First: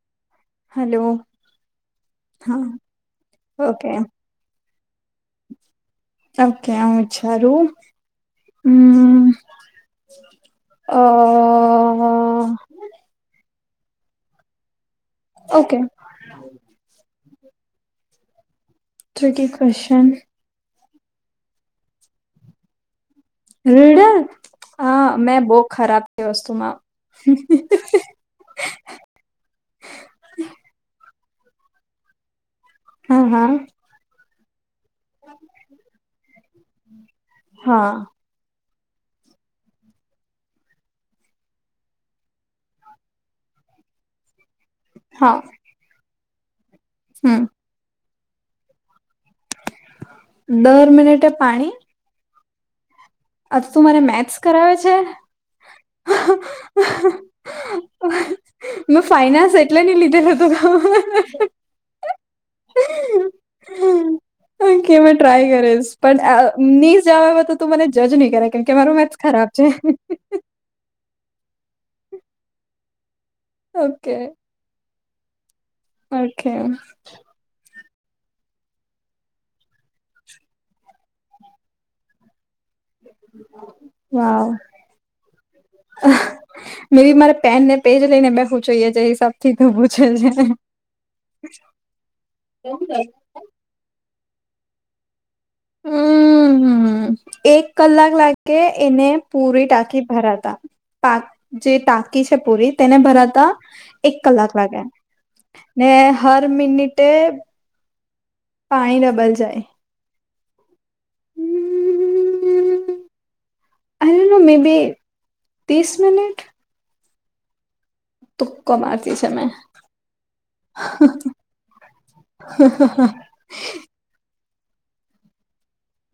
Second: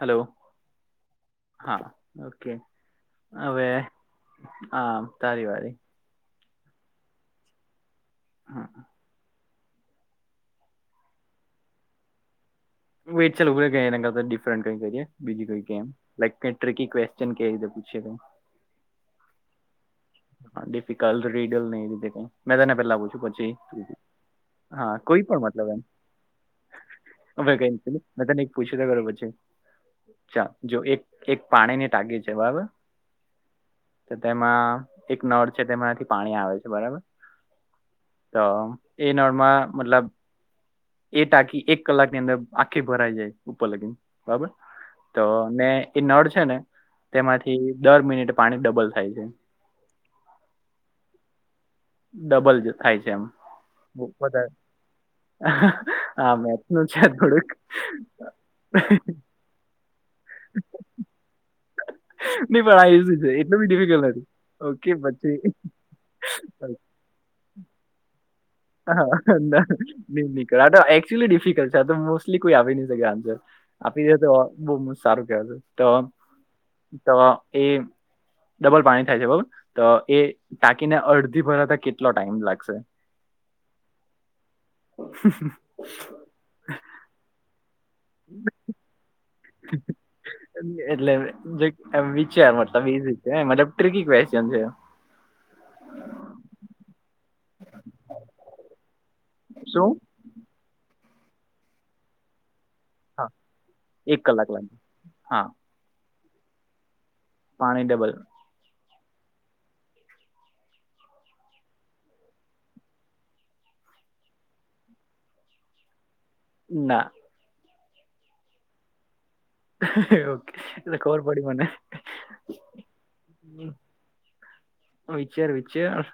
Hello. Hello હા okay હા હવે ઓકે હા તારી વાળ ઓકે અ વિચાર હા હમ હહ વેટ ચલુ એના કરતા ડિફેટ કઈ કરીએ બીજી કોઈ કે ઓકે એમ. લાઈક ક ટ્રિકકી ક્વેશ્ચન કે રીતે પૂછે. Tricky question. હા ડિફિકલ્ટ રીડલ નઈ તે કઈ મેં તને પેલા પૂછું પછ. રીડર. હા મેં પણ બહુ મતલબ ખરાબ છે વસ્તુમાં. એમ હવે કઈ ચાલ જો એક એક પાણી ને ટાકી છે બરાબર. હા હા. તો તેમાં એક નળ છે તેમાંથી પાણી આવે છે બરાબર. હા તો એ નળ માં મતલબ. એ ટાકી એક કલાક ની અંદર આખી ભરાઈ જાય ઉપર લગીને બરાબર તો હા મે. એ નળ છે ને હમ તેમાંથી દર મિનિટ પાણી ડબલ થાય છે. દર મિનિટે પાણી ડબલ જ થાય છે એમ. આજ તું મારે મેથ્સ વધારે કરાવે છે. હા મેથ્સ નું છે થોડુંક. મેં ફાઈનાન્સ એટલે નહી લીધે હતું. નહી પણ આ છે એટલું બી ડિફિકલ્ટ નથી ઓકે પછી. ઇ જવા તો તું મને જજ નહી કરે કેમકે મારું મેથસ ખરાબ છે. ગારાટા ચુઅલી ડિફિકલ્ટ છે તો મોસ્ટલી કોઈ આવી નહી શકે આન્સર આપી ઓકે દે તો. બહુ બ સારું કેવા છે તો ઓકે તો એ. ડબલ પાણી થાય છે બરોબર તો એ ટાકીને અડધી ભરાતા કેટલો ટાઈમ લાગશે. વા. . [unintelligible] મેં બી મારે પેન ને પેજ લઈને બેઠવું જોઈએ જે હિસાબ. એટલે એમ વિચાર મતલબ એજ. કે મતલબ ટ્રિકી ક્વેશ્ચન છે. હમ એક કલાક લાગે એને. પૂરી શું ટાંકી ભરાતા પા જે ટાંકી છે પૂરી. તેને હા, ભરાતા એક કલાક લાગે હા ને હર મિનિટે. પાણી ડબલ. પાણી ડબલ જાય. . [unintelligible] આ યુ ને મે બે બી ત્રીસ મિનિટ. ના. તુક્કો મારતી છે મેં. ઓકે એ ખબર પડી મને. હ વિચાર વિચાર.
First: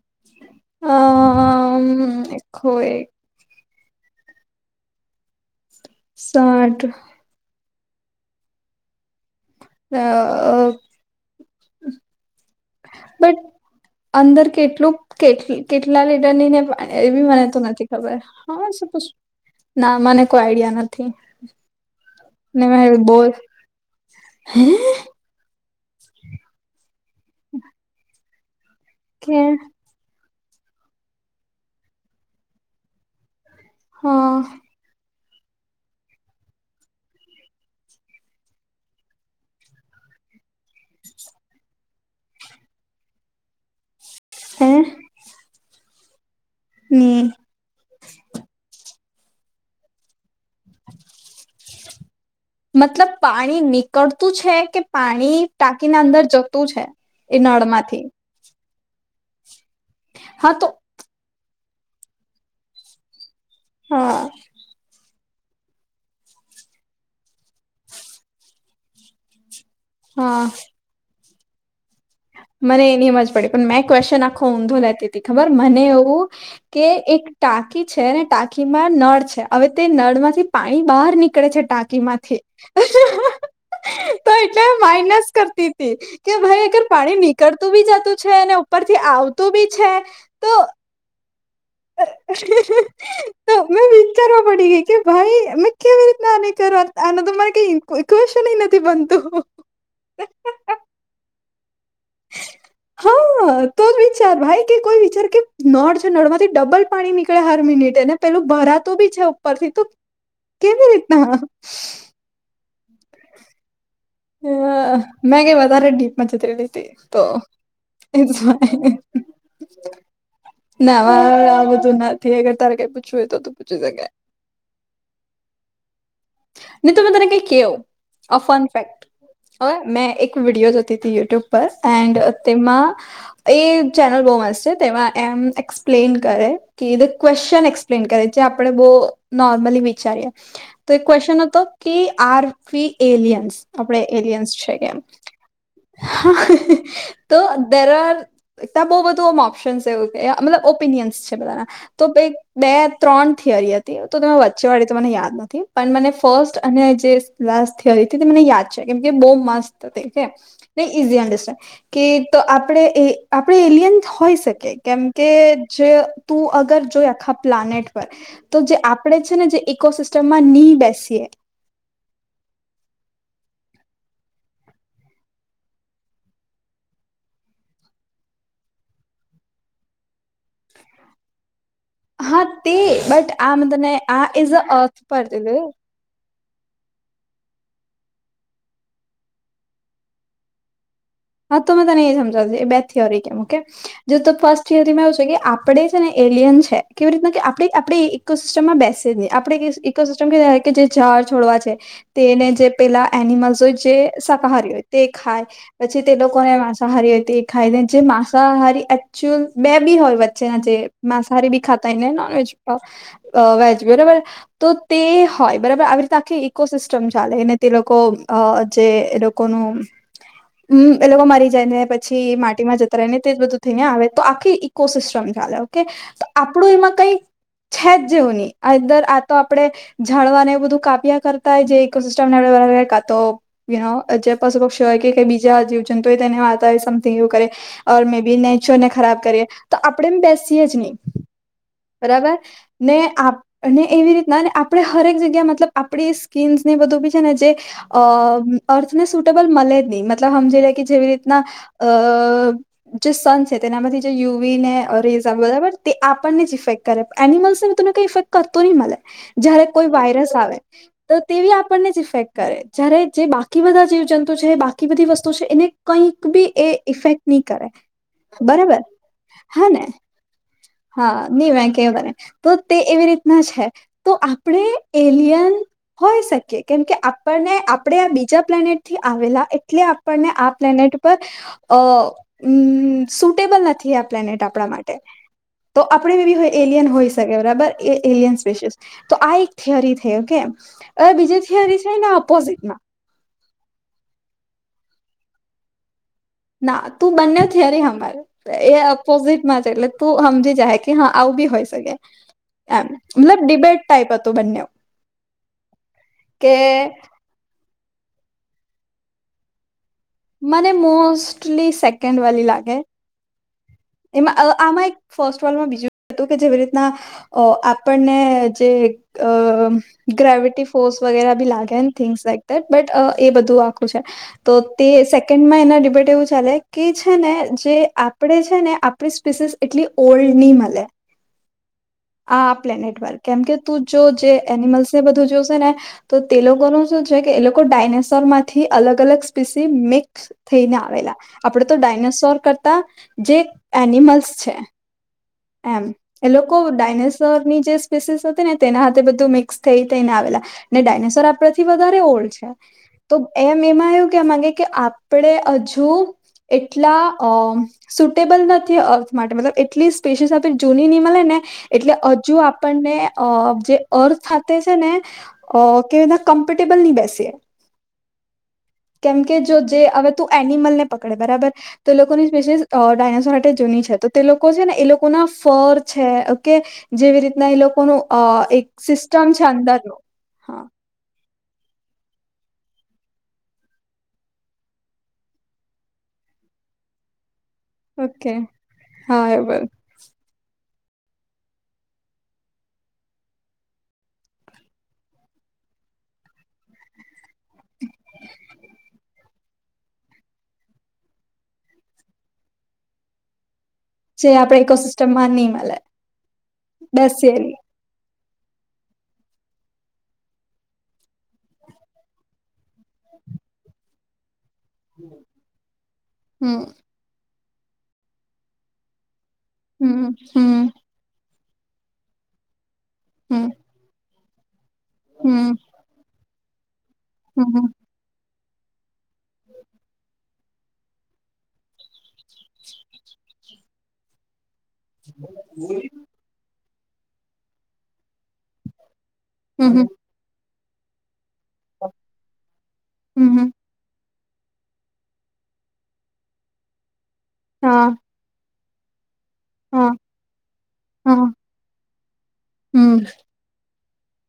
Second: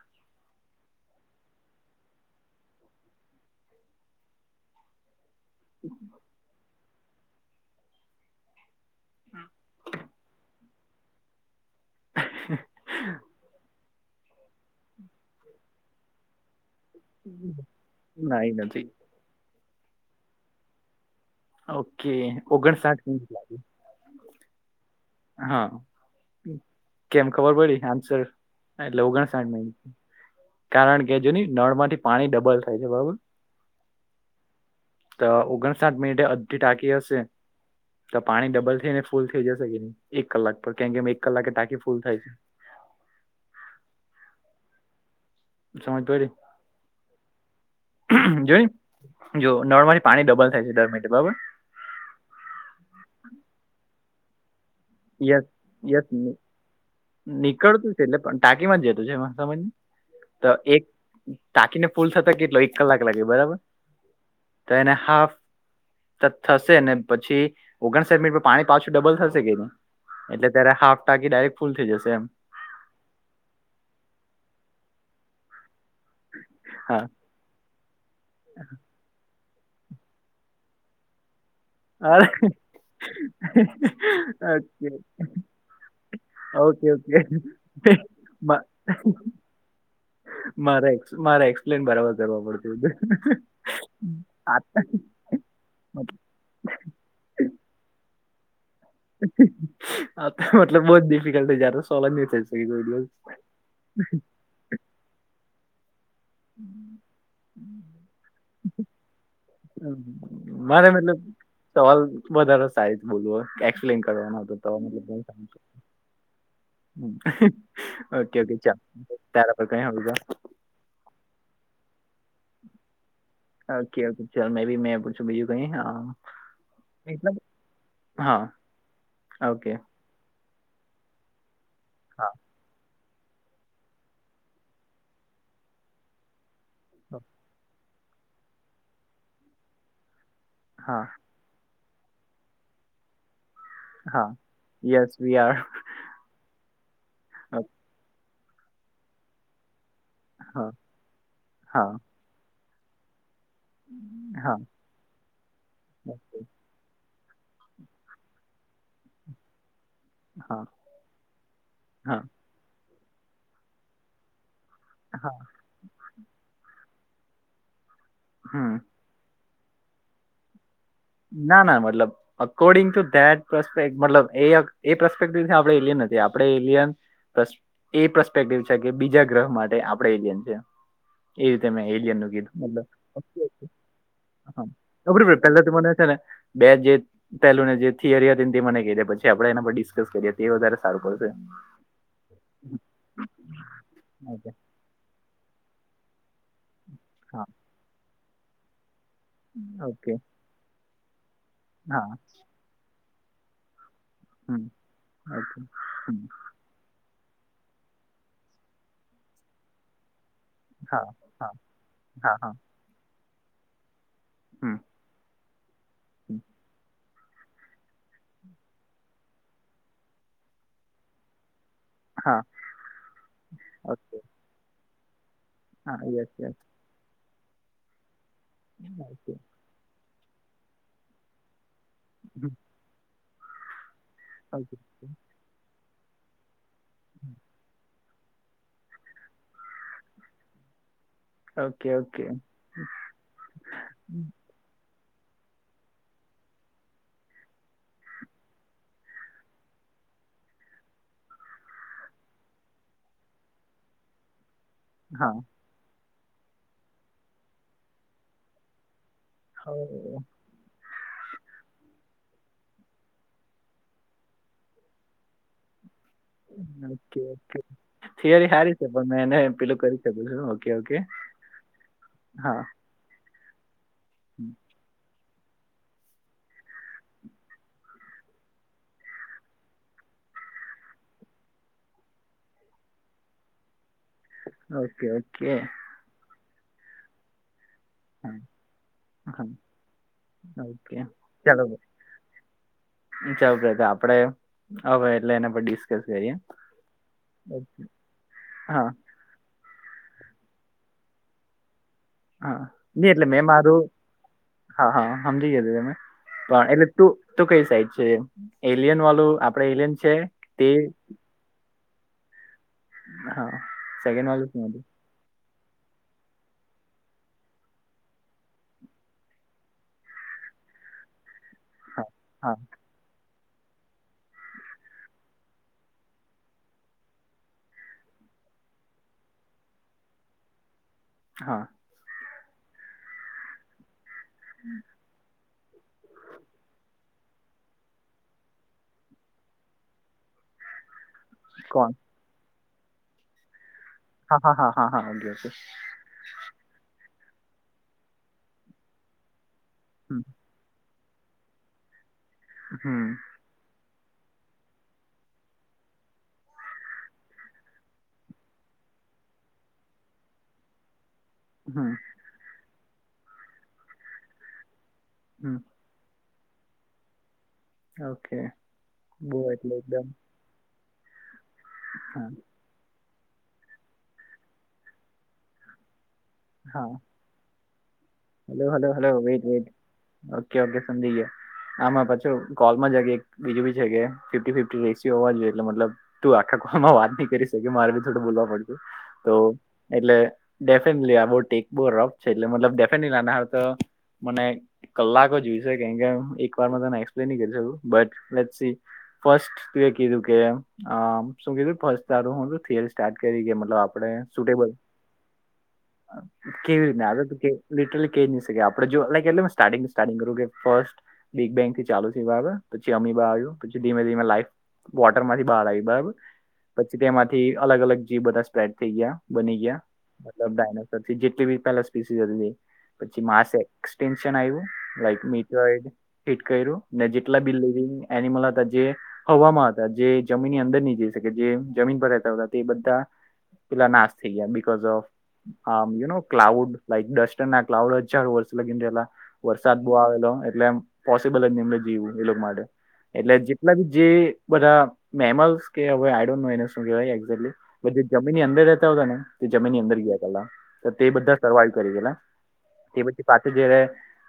હ. [unintelligible] સાઠ. અ અ. હ. બટ અંદર કેટલું કે કેટલા લીટર ની ને. એ બી મને તો નથી ખબર ના એ હા નથી શ ના મને કોઈ આઈડિયા નથી. ઓકે ઓગણસાઠ. હમ. હા કેમ ખબર પડી આન્સર. એટલે કે ઓગણસાઠ મિ કારણ કે જોની નળ માંથી પાણી ડબલ થાય છે બરોબર. હા. તો ઓગણસાઠ મિનિટે અડધી ટાંકી હશે. તો પાણી ડબલ થઈને ફૂલ થઈ જશે કે નહી એક કલાક પર કેમ કે એક કલાકે ટાંકી ફૂલ થાય છે. હે સમજ પયડી ની. જોઈ જો નળમાંથી પાણી ડબલ થાય છે દર મિનટ બરોબર. મતલબ પાણી નીકળતું છે કે. પાણી યસ ટાંકીના યસ અંદર જતું છે એ નળમાંથી. ટાકીમાથી જ જતું છે એમ સમાજ ને ત હા તો એક ટાકીને ફૂલ થતા કેટલો એક કલાક લાગે બરાબર હા તો એને હાફ. ત થશે ને પછી ઓગણસાઠ મિનિટ પાણી પાછું ડબલ થશે કે ની હા એટલે ત્યારે હાફ ટાકી ડાયરેક્ટ ફૂલ થઈ જશે એમ મને એની હમજ પડી પણ મેં ક્વેશ્ચન આખો ઊંધો લેતી હતી ખબર મને એવું કે હા એક. ટાંકી છે ને ટાંકી માં નળ છે હવે તે નળમાંથી પાણી બહાર નીકળે છે ટાંકી. કે માં અરે થી તો એટલે માઇનસ કરતી કે ભાઈ અગર ઓકે પા ઓકે પાણી નીકળતું બી ઓકે જતું છે અને મા- ઉપરથી આવતું બી છે તો. મારેક્સ. ન બરાબર કરવા પડત બધ. તો મેં વિચારવા ના ને કરોત એનો તો મને કઈ કેઇવેશન ન આ તો મતલબ બહુ જ ડિફિકલ્ટ થઇ જતું સોલા [unintelligible] દિવસ હા, તો જ વિચાર ભાઈ કે કોઈ વિચાર કે નડ છે નડ માં થી ડબલ પાણી નીકળે હર મિનિટેને પેલું ભરાતો બી છે ઉપર થી તો કેવી મારે મતલબ રીતના સવાલ વધારે સારી જ બોલવ હોય એક્સપ્લેન કરવાનો મતલબ મજતલી હતી હમ. તો એ ઓકે ઓકે ચાલ તારા પર કઈ હોય તો. ના હ આ બધું નથી અગર તારે કઈ પૂછવું હોય તો તું પૂછી ઓકે શકે ઓ ચલ મે બી મેં પૂછું બીજું કઈ હા ન તમે તને મતલબ ક કેવ આ હા ફન ફેક્ટ ઓ ઓકે મેં એક વિડિયો જોતી હત યુટ્યુબ પર એન્ડ હા તેમાં એ ચેનલ બહુ મસ્ત છે તેમાં એમ એક્સપ્લેન કરે કે ધ ક્વેશ્ચન એક્સ પ્લેન કરી જે આપણે બહુ નોર્મલી વિચારીએ તો એક હા ક્વેશ્ચન હતો કે આરફી એલિયન્સ આપડે હા એલિયન્સ છે કેમ યસ વી આર તો હા દરોર ત્યા બહુ બધું ઓપ્શનસ છે એવું મતલબ હા ઓપિનિયન્સ છે બધાના હા તો બે ત્રણ થિયરી હતી તો તમે વચ્ચે વાળી તો મને યાદ નથી પણ મને ઓકે ફર્સ્ટ અને જે લાસ થિયરી હતી તે મને યાદ છે કેમ કે બહુ મસ્ત હતી કે હા ન ઈઝી અન્ડરસ્ટાન્ડ કે હા તો આપે એ આપે એલિયન હોય શકે કેમકે હા જે તું અગર જોઈ આખા પ્લાનેટ પર તો હમ જે આ પડે છે ને જે ઇકોસિસ્ટમમાં ની બેસીએ ના ના મતલબ અકોર્ડિંગ ટુ ધેટપેક મતલબપેક્ટિવ આપડે એલિયન આપડે એલિયન એ પરસ્પેક્ટિવ છે કે બીજા ગ્રહ માટે આપડે એલિયન છે એ રીતે મે એલી ન હા તે ગીુંબ બટ આ મેં તને આ ઇઝ અ અર્થ હ પર પ લીધું તોને ને બે જે પહેલુંને જે થિયરી હતી તે મને કહીધે પછી આપણેે એના પર ડિસ્કસ કરીએ તે વધારે સારું કરશે હા તો મેં તને એ સમજાવ એ બે થિયોરી કેમ જો તો ઓકે ફર્સ્ટ જેથીમાં એવું છે કે આપડે છે ને એલિયન છે કેવી રીતના કે હા આપડે આપડી ઇકોસિસ્ટમમાં બેસ્ટ સે જ ની આપડે ઓકે ઇકોસિસ્ટમ ક કે જે ઝાર છોડવા છે હા તેને જે પેલા એનિમલ્સ જે હમ શાકાહારી હોય તે ઓકે ખાય પછી તે હમ લોકોને માંસાહારી હોય હતી એ ખાઈ દે જે માંસાહારી એકચુઅ બે બી હોય ના જે હા માંસાહારી હા ભી ખાતા ને નોન હા વેજ હા વેજ બરોબર તો હમ તે હોય બરાબર આવી રીતે હમ આખી ઇકોસિસ્ટ સ ચાલેને તે લોકો અ જે એ લોકોનું હમ એ લોકો મારી જાય ને પછી હા માટીમાં જતા રહેય ને તે જ બધું થઈ ને આવે ઓકે તો આખી કોસિસ્ટ્રમ ચાલે ઓકે હા યસ યસ આપણું એમાં કઈ છે જ જેવું નહી આ અંદર ઓકે આતો આપડે જાણવાને બધું કાપ્યા કરતા જે ઇકોસિસ્ટમ હમ કા જે પશુ ઓકે પક્ષી હોય કે બી જીવ છે તો એ તેને વાર્તા સમથિંગ એવું કરે ઓર મે બી નેચો ને ખરાબ કરીએ તો આપણેે બેસીએ જ નહી ઓકે ઓકે બરાબર ને આપ એવી રીતના ને આપ આપણે હરેક જગ્યાએ મતલબ આપણી સ્કીન્સને બધું બી છે ને જે અ અર્થ ને સુટેબલ મળે જ નહી મ સમજી લે કે જેવી રીતના અ જે સન છે તેનામાંથી જે યુવીને હા ઓ બરાબર તે આપણને જ ફેક્ટ કરે એનિમલ્સ નને મ તને કઈઇફેક્ટ કરતોો ન મને જયારે કોઈ વાયરસ આવે તો તેવી આપણને જ ઇફેક્ટ કરે જયારે જે બાકી બધા જીવજંતુ છે બાકી બધી વસ્તુ છે એને કંઈક બી એ ઓકે ઇફેક્ટ નહી ઓકે કરે થિયરી સારી બરાબર છે પણ મેં એને હા પેલું ને કરી શકું છું ઓકે ઓકે હા નહી મે કેવું બને તો હા તે એવી રીતે ના છે તો આપણે એલિયન હોય શકે કેમકે આપણને આપણે આ બીજા પ્લાનેટ થી આવેલા એટલે આપણને આ પ્લેનેટ પર સુટેબલ નથી આપ પ્નેટ આપણા માટે ઓકે ઓકે તો આપણે બી બી હો એલિયન હોઈ શકે બરાબર હા એલિયન સ્પસીિસ. તો આ હા એક થિયોરી થઈ ઓકે. ઓકે એ બીજી થિયરી છે ને ઓપોઝિટ માં ચૌ પ્ર આપડે હવે એટલે એના પર ડિસ્કસ કરીએ. ના તું બંને થયરિ હાંબડ એ હા [unintelligible] [unintelligible] તું સમજી જા કે હા આવું બી હોઈ શકે હા એમ નઈ એટલે મતલબ મેં ડિબેટ મારું ટાઈપ હતું બંને હા હા સમજી ગયું તમે કે પણ એટલે તું તું કઈ સાઈડ છે એલિયન વાળું આપડે એલિયન છે? તે મને મોસ્ટલી સેકન્ડ વાલુ લાગે. હા. સેકન્ડ વાળું એમાં શું હતું આમાં એક ફર્સ્ટ વોલમાં બીજું હતું કે જેવી રીતના અ આપણને જે અ ગ્રેવિટી ફોર્સ વગેરે બી લાગે ને હા થિંગ્સ લાઈક હા દેટ બટ એ બધું આખું છે. તો તે સેકન્ડમાં એના ડિબેટ એવું ચાલે કે છે ને જે આપણે છેને આપણી સ્પીસીસ એટલી ઓલ્ડ નહી મળે. હા. આ પ્લેનેટ વર્ક કેમકે તું જો જે એનિમલ્સને બધું જોશે ને તો તે લોકો ન શું છે કે એ લોકો ડાયનેસોરમાંથી અલગ અલગ સ્પીસી મિક્સ થઈને આવેલા. આપણે તો કોણ ડાયનાસોર કરતા જે એનિમલ હા હા હા હા [inaudible] છે. એમ એ લોકો ડાયનેસોર ની જે સ્પેસીસ હતી ને તેના હાથે બધું મે થઈને હમ આવેલા ને ડાયનેસોર આપડેથી વધારે ઓલ્ડ છે. તો હમ. એમ એમાં એવું કે માંગે કે આપણે હજુ એટલા અ સુટેબલ નથી અર્થ માટે મતલબ એટલીસ્ટ સ્સ આપ જૂની મળે ને હમ એટલે હજુ આપણને જે અર્થ છે ને હમ કે કમ્ફર્ટેબલ નહી બેસી. ઓકે બો એટલે એકદમ એનિમલ ને પકડે બરાબર તે હા લોકોની સ્પેશિસ ડાયનાસોર માટે જૂની છે તો તે લોકો છે ને એ લોકો ના ફર છે ઓકે હા જેવી રીતના એ લોકોનું અ હલો એક હલો હલો સિસ્ટમ વેઇટ છે વેઇટ અંદરનો ઓકે ઓકે સંધ્યા આમાં પાછો કોલમાં જ એક બીજું બી છે કે ફિફ્ટી ફિફી રેસી હોવા જોઈએ એટલે મતલબ તું આખા કોમાં વાત નહી કરી શકે મારે બી થોડું ઓકે બોલવા પડતું તો હા એ એટલે ડેફિનેલી આ બોટ એક બો રોક છે એટલે મતલબ લનાર તો મને કલાકો જોયશે કેમ કે એક વાર ન કરી શક બટ લેટ્સ સી. ફર્સ્ટ ત કીધું કે શું કીધું ફ તારું હું થિયરી સ્ટાર્ટ કરી ગ મતલબ આપણે જે આપડે સુટેબલ ઇકોસિસ્ટમમાં નહી મળે કેવી રીતના આગળ તો કે દસની લિટરલી કહી નહી શકે આપડ જો લાઈક એટલે સ્ટાર્ટિંગ સ્ટાર્ટિંગ કરું કે ફર્સ્ટ બિગ બેંગ થી ચાલુ છે બરાબર પછી અમીબા આવ્યું પછી ધીમે ધીમે લાઈફ વોટર માંથી બહાર આવી બરાબર હમ પછી તેમાંથી અલગ અલગ જીવ બધા સ્પ્રેડ થઈ ગયા બની ગયા હમ મતલબ હમ ડાયનાસોર જેટલી બી પેલા સ્પીસી હતી. પછી માસ હમ એક્સટેન્શન આવ્યું લક હમ મીટડ હિટ કર્યું. ને જેટલા બી હમ લિવિંગ એનિમલ હતા જે હવામાં હતા જે જમીનની અંદર નહી જઈ શકે જે જમીન પર રહેતા હતા તે એ બધા. પેલા નાશ થઈ ગયા because of you know cloud like dust [unintelligible] વર્ષ લગીલા વરસાદ હમ બહુ આવેલો એટલે પોસિબલ એમને જવું એ લોકો માટે એટલે હમ જેટલા બી જે બધા મેમલ્સ કે હવે આડ એને શું કેહેવાય એેલી હા બધી જમીનની અંદર રહેતા હોતાને તે જમીનની હા અંદર ગયા પેલા તે હા બધા સર્વાઈવ કરી ગેલા. હમ તે પછી પાછ જયારે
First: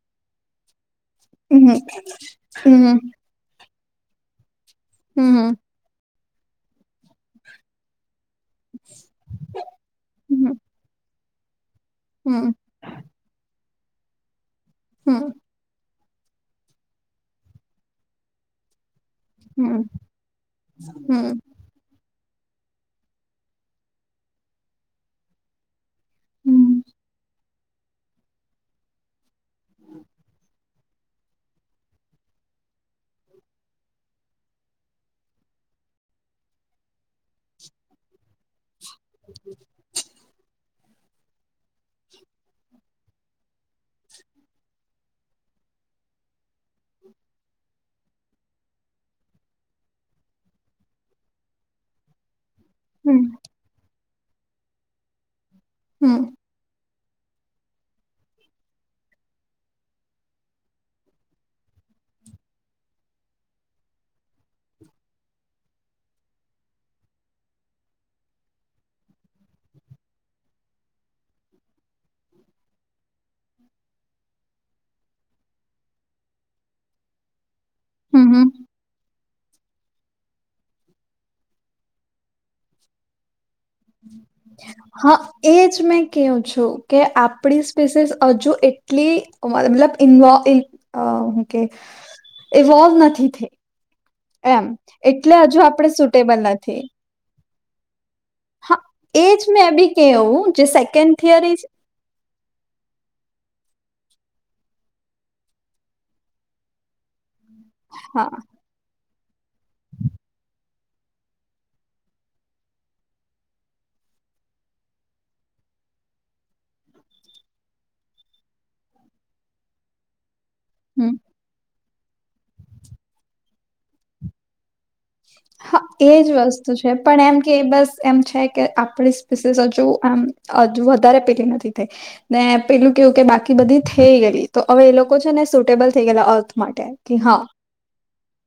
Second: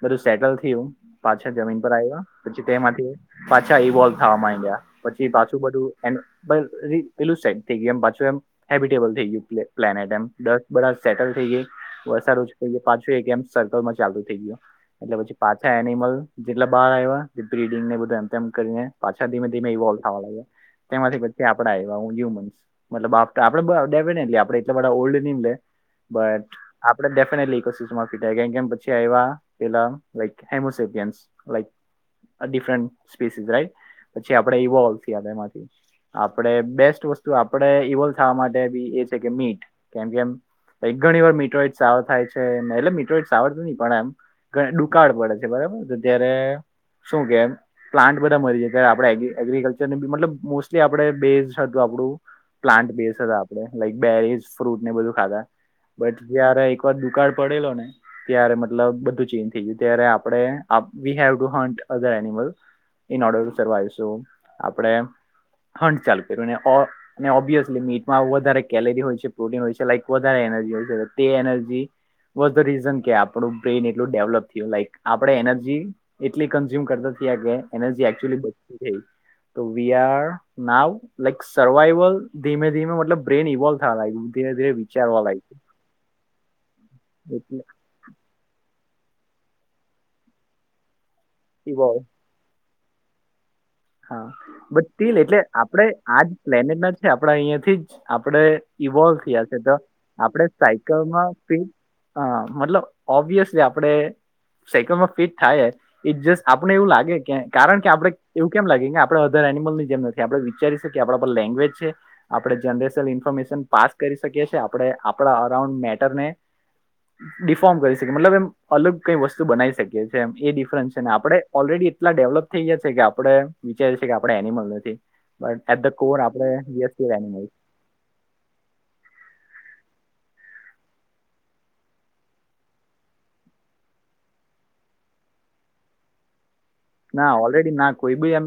બધું સેટલ થયું પાછળ હમ હમ જમીન પર આવ્યા પછી હમ તેમાંથી પાછા ઇવોલ્ થવા માંડ્યા પછી હમ પાછું બધું એ પેલું સાઈડ થઈ ગયું એમ પાછું એમ હેબિટેબલ થઈ ગયું પ્લે પ્લેનેટ એમ હમ દસ બ સેટલ થઈ ગઈ વરસાડોજ હમ થઈ ગ પાછું એક એમ સર્કલ માં ચાલુ થઈ ગયો. એટલે હમ પછી પાછા એનિમલ જેટલા બહાર આવ્યા બિડિંગને બધું એમ તેમ કરીને પાછા ધીમે ધીમે હમ ઇવોલ્ થવા લાગ્યા તેમાંથી આપ ડેફનેટલી આપણે એટલા બધા ઓલ્ડ ની મલે. બટ હમ આપડે ડેફિનેટલી [unintelligible] ડિફરન્ટ સ્પીસીસ રાઈટ પછી આપણેે ઇવોલ્વ થ એમાંથી. આપડે બેસ્ટ વસ્તુ આપડે ઇવોલ થવા માટે એ છે કે મીટ કેમ કેમ એક ઘણી વાર મીટ સવો થાય છે. એટલે મીટોઈટસ આવડતું નહ પણ આમ ડુકાળ પડે છે બરાબર ત્યારે શું કેમ? પ્લાન્ટ બધા મરી જાય ત્યારે આપણે એગ્રિકલ્ચરનું બ મતલબ મોસ્ટલી આપણે બેઝડ હતું આપણું પ્લાન્ટ બેસ હતા આપડે લાઈક બેરીઝ ફ્રૂટ ને બધું ખાતાા હમ બટ જયારે એકવાર કાર પડેલો ને ત્યારે મતલબ બધું ચેન્જ થઈ ગયું ત્યારે આપણે we have to hunt other animal in ઓર્ડરવા આવીશું આપડે હંડ ચાલુ કર્યું‌. અને ઓબ્વિયસલી મીટમાં વધારે કેલરી હોય છે. પ્રોટીન હોય છે. લઇક વધારે એનર્જી હોય છે તે એનર્જી વોઝ ધ રીઝન કે આપણું બ્રેઇન એટલું ડેવલપ થીય લાઈક આપણે એનર્જી એટલી કન્ઝ્યુમ કરતા થીયા કે એનજી એકચુલી હમ બચતી થેય તો we are now like survival ધીમે ધીમે મતલબ બ્રેન ઇવોલ્ હા ધીરે ધીરે હા વિચારવા લાગ છે. એજ મેં કેવું છું કે આપડી સ્પેસીસ હજુ એટલી મતલબ ઇન્વોલ્ ઇકે ઇવોલ્વ [unintelligible] નથી થે હા બટ ટીલ એટલે આપણે આજ સુટેબલ પ્લેનેટ નથી ના છે, આપડા અહિયાંથી જ આપડે હા ઈવોલ્વ એજ થયા છે, તો મેં બી આપણે કેવું જે સેકન્ડ સાયકલમાં થિયરી હ મતલબ ઓબ્વિયસલી આપડે સાયકલમાં ફિટ થાયે ઇટ જસ આપને એવું લાગે કે કારણ કે આપડે હા કેમ લાગે કે આપણે અધર એનિમલની જેમ નથી આપણે વિચારી શકીએ આપણા લેંગ્વેજ છે. આપણે જનરેશલ ઇન્ફોર્મેશન પાસ કરી શકીએ છે, આપણે આપણા અરાઉન્ડ મેટરને ડિફોર્મ કરી શકે મતલબ એમ અલગ કઈ વસ્તુ બનાવી શકીએ એ ડિફરન્સ છે, હમ ને આપણે ઓલરેડી એટલા ડેવલપ થઈ ગયા છે, કે આપણે વિચારીએ છીએ કે આપણે એનિમલ નથી. બટ હા એટ ધ કોર એજ આપડે વસ્તુ છે [unintelligible] પણ એમ કે બસ એમ છે, કે આપણી સ્પીસીસ હજુ આમ વધારે પેલી નથી થઈ ને પેલું કેવું કે બાકી બધી થેય ગેલી તો હવે એ લોકો છે, ને સુટેબલ થઈ ગેલા અર્થ માટે કે ના હા ઓલરેડીના કોઈ બી એમ